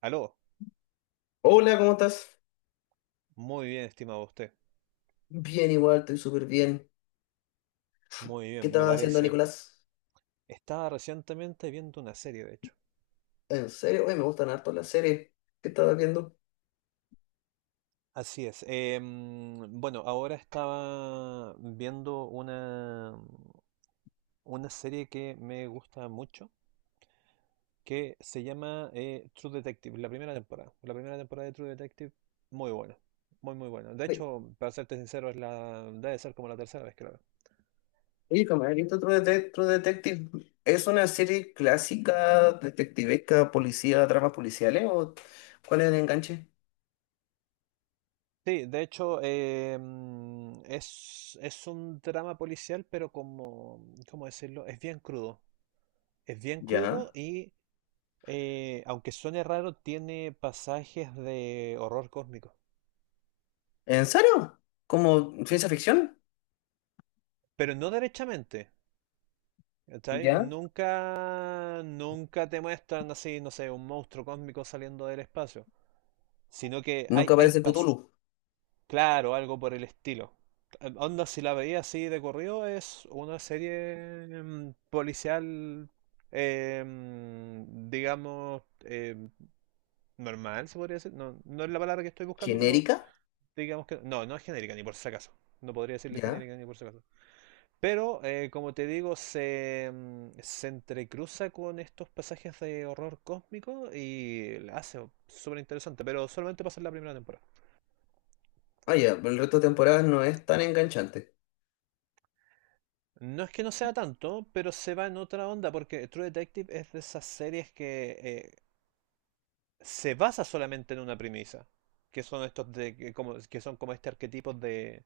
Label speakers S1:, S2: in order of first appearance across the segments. S1: Aló,
S2: Hola, ¿cómo estás?
S1: muy bien, estimado usted.
S2: Bien, igual, estoy súper bien.
S1: Muy
S2: ¿Qué
S1: bien, me
S2: estabas haciendo,
S1: parece.
S2: Nicolás?
S1: Estaba recientemente viendo una serie, de hecho.
S2: ¿En serio? Oye, me gustan harto las series. ¿Qué estabas viendo?
S1: Así es. Bueno, ahora estaba viendo una serie que me gusta mucho, que se llama True Detective, la primera temporada. La primera temporada de True Detective, muy buena. Muy, muy buena. De
S2: Oye,
S1: hecho, para serte sincero, debe ser como la tercera vez que la veo.
S2: oye, como he visto True Detective. ¿Es una serie clásica, detectivesca, policía, dramas policiales? ¿O cuál es el enganche?
S1: Sí, de hecho, es un drama policial, pero como, ¿cómo decirlo? Es bien crudo. Es bien crudo
S2: ¿Ya?
S1: y, aunque suene raro, tiene pasajes de horror cósmico.
S2: ¿En serio? ¿Como ciencia ficción?
S1: Pero no derechamente, ¿cachai?
S2: ¿Ya?
S1: Nunca, nunca te muestran así, no sé, un monstruo cósmico saliendo del espacio. Sino que hay,
S2: Nunca
S1: hay,
S2: aparece
S1: pas-
S2: Cthulhu.
S1: Claro, algo por el estilo. Onda, si la veía así de corrido, es una serie policial, digamos, normal, se podría decir. No, no es la palabra que estoy buscando, pero
S2: ¿Genérica?
S1: digamos que, no, no es genérica, ni por si acaso. No podría decirle
S2: ¿Ya?
S1: genérica ni por si acaso. Pero, como te digo, se entrecruza con estos pasajes de horror cósmico y la hace súper interesante, pero solamente pasa en la primera temporada.
S2: Ah, ya, pero el resto de temporadas no es tan enganchante.
S1: No es que no sea tanto, pero se va en otra onda, porque True Detective es de esas series que se basa solamente en una premisa, que son estos de, que, como, que son como este arquetipo de,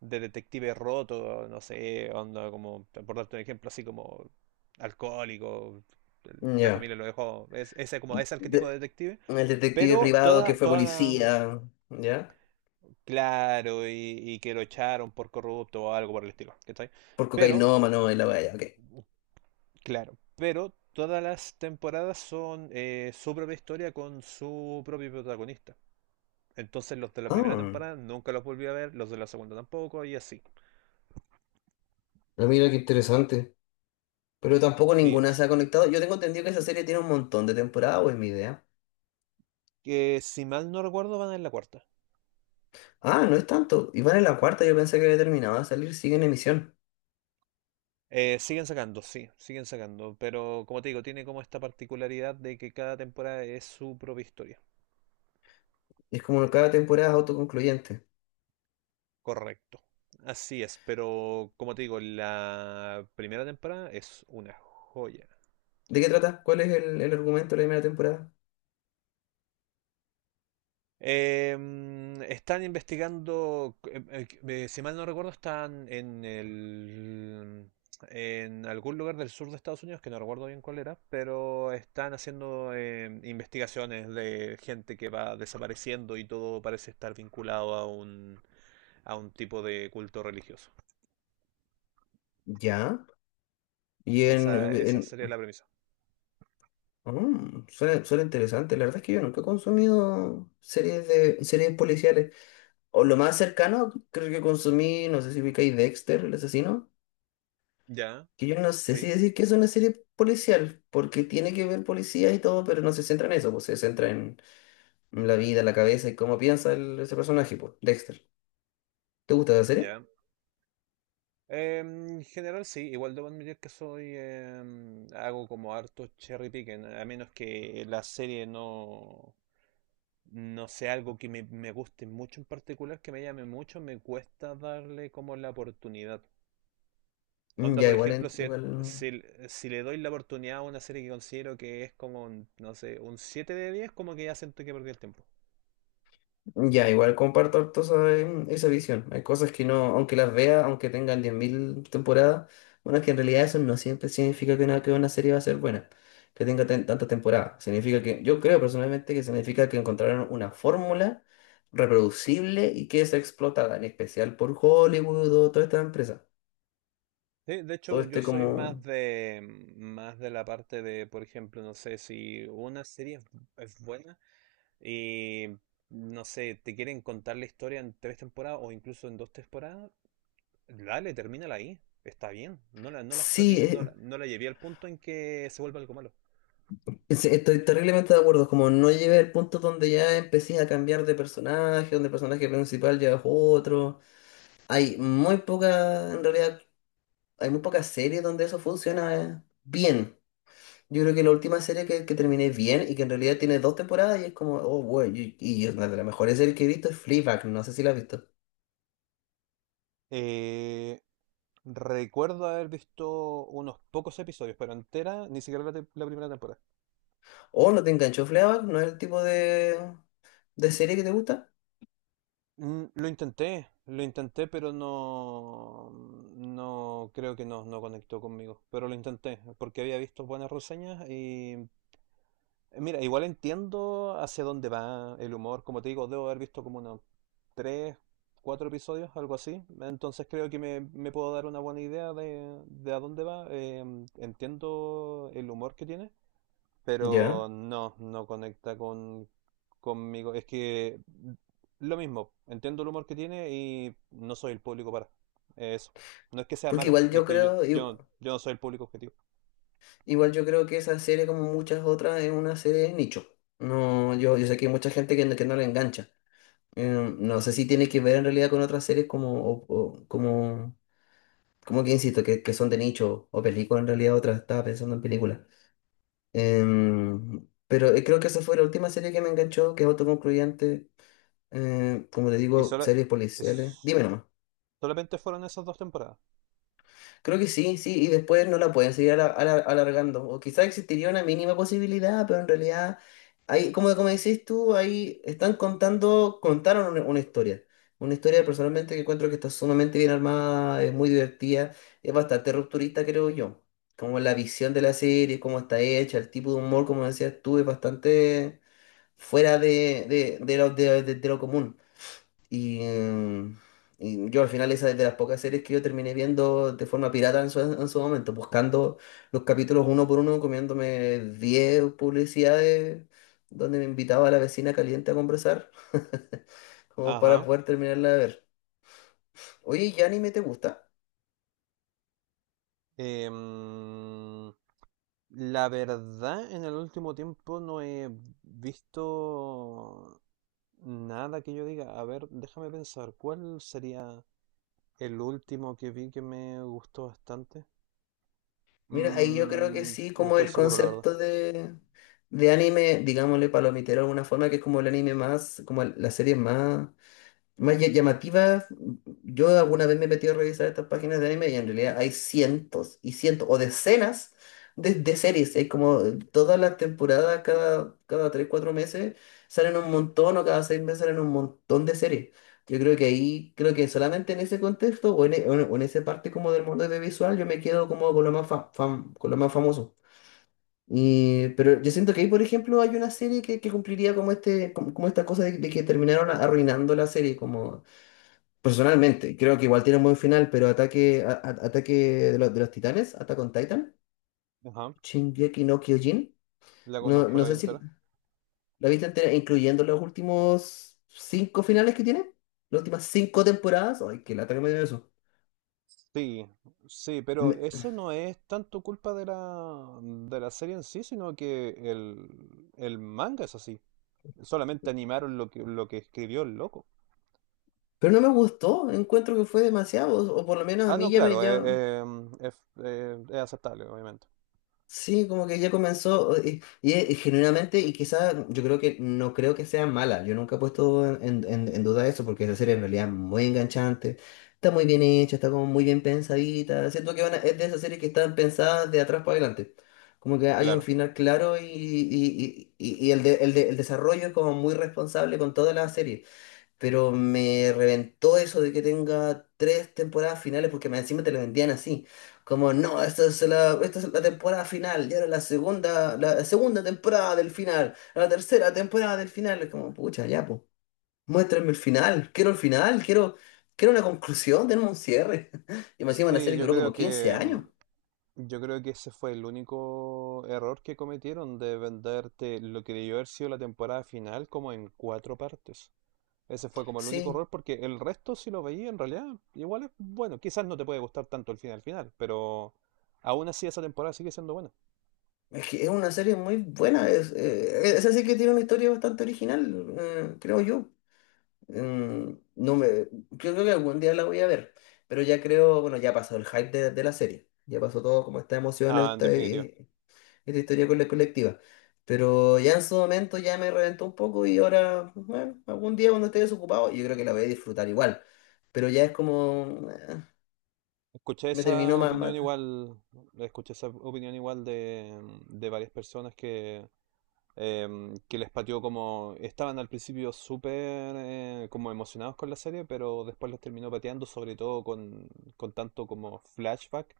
S1: de detective roto, no sé, onda como, por darte un ejemplo, así como alcohólico, la
S2: Ya.
S1: familia lo dejó, ese como ese arquetipo de
S2: De-
S1: detective.
S2: El detective
S1: pero
S2: privado que
S1: toda,
S2: fue
S1: toda la-
S2: policía, ¿ya?
S1: claro, y que lo echaron por corrupto o algo por el estilo, ¿cachai?
S2: Por
S1: Pero
S2: cocainómano en la valla, ok.
S1: Claro, pero todas las temporadas son su propia historia con su propio protagonista. Entonces los de la primera
S2: Ah,
S1: temporada nunca los volví a ver, los de la segunda tampoco, y así.
S2: ah, mira qué interesante. Pero tampoco
S1: Sí
S2: ninguna se
S1: es.
S2: ha conectado. Yo tengo entendido que esa serie tiene un montón de temporadas, o es mi idea.
S1: Que si mal no recuerdo van en la cuarta.
S2: Ah, no es tanto. Y van en la cuarta, yo pensé que había terminado de salir, sigue en emisión.
S1: Siguen sacando, sí, siguen sacando, pero como te digo, tiene como esta particularidad de que cada temporada es su propia historia.
S2: Es como cada temporada es autoconcluyente.
S1: Correcto. Así es, pero como te digo, la primera temporada es una joya.
S2: ¿De qué trata? ¿Cuál es el argumento de la primera temporada?
S1: Están investigando, si mal no recuerdo, en algún lugar del sur de Estados Unidos, que no recuerdo bien cuál era, pero están haciendo investigaciones de gente que va desapareciendo y todo parece estar vinculado a un tipo de culto religioso.
S2: Ya. Y
S1: Esa,
S2: en...
S1: esa
S2: en...
S1: sería la premisa.
S2: Suena, suena interesante. La verdad es que yo nunca he consumido series de series policiales. O lo más cercano, creo que consumí, no sé si ubicáis Dexter, el asesino,
S1: Ya,
S2: que yo no sé si
S1: sí,
S2: decir que es una serie policial, porque tiene que ver policía y todo, pero no se centra en eso, pues se centra en la vida, la cabeza y cómo piensa ese personaje, pues, Dexter. ¿Te gusta la serie?
S1: ya. En general sí, igual debo admitir que soy hago como harto cherry picking, a menos que la serie no sea algo que me guste mucho en particular, que me llame mucho, me cuesta darle como la oportunidad. Onda,
S2: Ya,
S1: por
S2: igual,
S1: ejemplo,
S2: igual.
S1: si, si le doy la oportunidad a una serie que considero que es como, un, no sé, un 7 de 10, como que ya siento que perdí el tiempo.
S2: Ya, igual comparto harto esa visión. Hay cosas que no, aunque las vea, aunque tengan 10.000 temporadas, bueno, es que en realidad eso no siempre significa que una serie va a ser buena, que tenga tantas temporadas. Significa que, yo creo personalmente que significa que encontraron una fórmula reproducible y que es explotada, en especial por Hollywood o toda esta empresa.
S1: Sí, de
S2: Todo
S1: hecho, yo
S2: este
S1: soy más
S2: como...
S1: de más de la parte de, por ejemplo, no sé si una serie es buena, y no sé, te quieren contar la historia en tres temporadas o incluso en dos temporadas, dale, termínala ahí. Está bien. No la
S2: Sí,
S1: exploté, no la, no la llevé al punto en que se vuelva algo malo.
S2: estoy terriblemente de acuerdo, como no llegué al punto donde ya empecé a cambiar de personaje, donde el personaje principal ya es otro. Hay muy pocas, en realidad, hay muy pocas series donde eso funciona bien. Yo creo que la última serie que terminé bien y que en realidad tiene dos temporadas y es como, oh, bueno, y es una de las mejores series que he visto es Fleabag, no sé si la has visto.
S1: Eh, Recuerdo haber visto unos pocos episodios, pero entera, ni siquiera la primera temporada.
S2: ¿O no te enganchó Fleabag? ¿No es el tipo de serie que te gusta?
S1: Lo intenté, pero no, no creo que no conectó conmigo. Pero lo intenté, porque había visto buenas reseñas y mira, igual entiendo hacia dónde va el humor. Como te digo, debo haber visto como unos tres, cuatro episodios, algo así. Entonces creo que me puedo dar una buena idea de a dónde va. Entiendo el humor que tiene, pero
S2: Ya.
S1: no conecta conmigo. Es que lo mismo, entiendo el humor que tiene y no soy el público para eso. No es que sea
S2: Porque
S1: mala,
S2: igual
S1: es
S2: yo
S1: que yo,
S2: creo, i-
S1: yo, yo no soy el público objetivo.
S2: Igual yo creo que esa serie, como muchas otras, es una serie de nicho. No, yo sé que hay mucha gente que no la engancha. No sé si tiene que ver en realidad con otras series como, como que insisto, que son de nicho o películas en realidad, otras estaba pensando en películas. Pero creo que esa fue la última serie que me enganchó, que es autoconcluyente. Como te
S1: Y
S2: digo, series policiales.
S1: es-
S2: Dime nomás.
S1: solamente fueron esas dos temporadas.
S2: Creo que sí, sí, y después no la pueden seguir alargando. O quizás existiría una mínima posibilidad, pero en realidad, hay, como, como decís tú, ahí están contaron una historia. Una historia personalmente que encuentro que está sumamente bien armada, es muy divertida, es bastante rupturista, creo yo. Como la visión de la serie, cómo está hecha, el tipo de humor, como decías tú, es bastante fuera de lo común. Y, mm, y yo al final esa es de las pocas series que yo terminé viendo de forma pirata en su momento, buscando los capítulos uno por uno, comiéndome 10 publicidades donde me invitaba a la vecina caliente a conversar, como para
S1: Ajá.
S2: poder terminarla de ver. Oye, ¿y anime te gusta?
S1: Em, la verdad, en el último tiempo no he visto nada que yo diga. A ver, déjame pensar, ¿cuál sería? El último que vi que me gustó bastante.
S2: Mira, ahí yo creo que sí,
S1: No
S2: como
S1: estoy
S2: el
S1: seguro, la verdad.
S2: concepto de anime, digámosle palomitero de alguna forma, que es como el anime más, como la serie más llamativas, yo alguna vez me he metido a revisar estas páginas de anime y en realidad hay cientos y cientos o decenas de series. Hay como todas las temporadas, cada 3 4 meses salen un montón o cada 6 meses salen un montón de series. Yo creo que ahí, creo que solamente en ese contexto o en, e- o en esa parte como del mundo audiovisual yo me quedo como con lo más, con lo más famoso. Y, pero yo siento que ahí, por ejemplo, hay una serie que cumpliría como esta cosa de que terminaron arruinando la serie, como personalmente, creo que igual tiene un buen final, pero ataque de los titanes, Attack on Titan,
S1: Ajá.
S2: Shingeki no Kyojin.
S1: La
S2: No,
S1: conozco, la
S2: no
S1: vi
S2: sé si
S1: entera.
S2: la viste entera, incluyendo los últimos cinco finales que tiene, las últimas cinco temporadas. Ay, qué lata que me dio eso.
S1: Sí, sí, pero
S2: Me-
S1: eso no es tanto culpa de la serie en sí, sino que el manga es así. Solamente animaron lo que escribió el loco.
S2: pero no me gustó, encuentro que fue demasiado, o por lo menos a
S1: Ah,
S2: mí
S1: no,
S2: ya me
S1: claro,
S2: ya.
S1: es aceptable, obviamente.
S2: Sí, como que ya comenzó genuinamente, y quizás yo creo que no creo que sea mala, yo nunca he puesto en duda eso porque esa serie en realidad es muy enganchante, está muy bien hecha, está como muy bien pensadita, siento que es de esas series que están pensadas de atrás para adelante, como que hay un
S1: Claro.
S2: final claro y el desarrollo es como muy responsable con toda la serie. Pero me reventó eso de que tenga tres temporadas finales porque más encima te lo vendían así. Como, no, esta es la temporada final, y ahora la segunda temporada del final, la tercera temporada del final. Es como, pucha, ya, pues, muéstrame el final, quiero, quiero una conclusión, tenemos un cierre. Y más encima una
S1: Sí,
S2: serie que
S1: yo
S2: duró como
S1: creo
S2: 15
S1: que
S2: años.
S1: mm, yo creo que ese fue el único error que cometieron de venderte lo que debió haber sido la temporada final como en cuatro partes. Ese fue como el único
S2: Sí,
S1: error porque el resto, si lo veía en realidad, igual es bueno. Quizás no te puede gustar tanto el final final, pero aún así esa temporada sigue siendo buena.
S2: es que es una serie muy buena, es así que tiene una historia bastante original, creo yo. No creo que algún día la voy a ver, pero ya creo, bueno, ya pasó el hype de la serie, ya pasó todo como esta emoción,
S1: Ah, en definitiva.
S2: esta historia con la colectiva, pero ya en su momento ya me reventó un poco y ahora, pues, bueno, algún día cuando esté desocupado, yo creo que la voy a disfrutar igual, pero ya es como,
S1: Escuché
S2: me
S1: esa
S2: terminó más
S1: opinión
S2: mata.
S1: igual, escuché esa opinión igual de varias personas que, que les pateó como... Estaban al principio súper como emocionados con la serie, pero después los terminó pateando, sobre todo con tanto como flashback,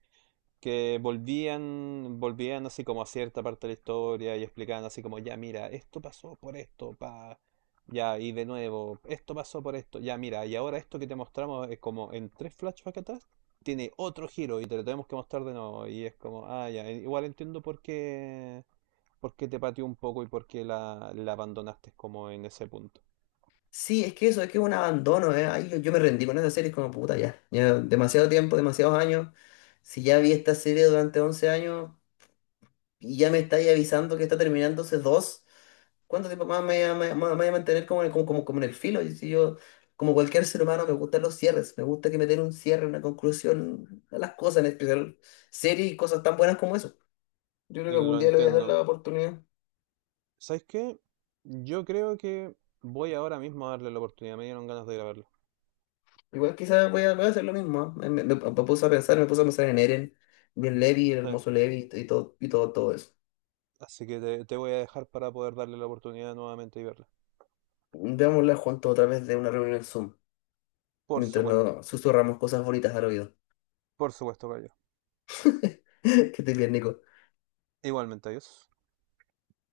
S1: que volvían así como a cierta parte de la historia y explicaban así como, ya mira, esto pasó por esto. Ya, y de nuevo, esto pasó por esto, ya mira, y ahora esto que te mostramos es como en tres flashbacks atrás, tiene otro giro y te lo tenemos que mostrar de nuevo. Y es como, ah, ya, igual entiendo por qué. ¿Por qué te pateó un poco y por qué la abandonaste como en ese punto?
S2: Sí, es que eso, es que es un abandono, ahí yo me rendí con esa serie, es como puta, ya, ya demasiado tiempo, demasiados años, si ya vi esta serie durante 11 años. Y ya me estáis avisando que está terminándose dos. ¿Cuánto tiempo más me voy a mantener como como en el filo? Y si yo, como cualquier ser humano, me gustan los cierres. Me gusta que me den un cierre, una conclusión a las cosas, en especial series y cosas tan buenas como eso. Yo creo que algún
S1: Lo
S2: día le voy a dar
S1: entiendo.
S2: la oportunidad.
S1: ¿Sabes qué? Yo creo que voy ahora mismo a darle la oportunidad. Me dieron ganas de grabarlo.
S2: Igual quizás voy a hacer lo mismo. ¿Ah? Me me puse a pensar en Eren, y en Levi, el
S1: Sí.
S2: hermoso Levi y todo, todo eso.
S1: Así que te voy a dejar para poder darle la oportunidad nuevamente y verla.
S2: Veámosla juntos otra vez de una reunión en Zoom,
S1: Por
S2: mientras
S1: supuesto.
S2: nos susurramos cosas bonitas al oído.
S1: Por supuesto, Cayo.
S2: Que estés bien, Nico.
S1: Igualmente, adiós.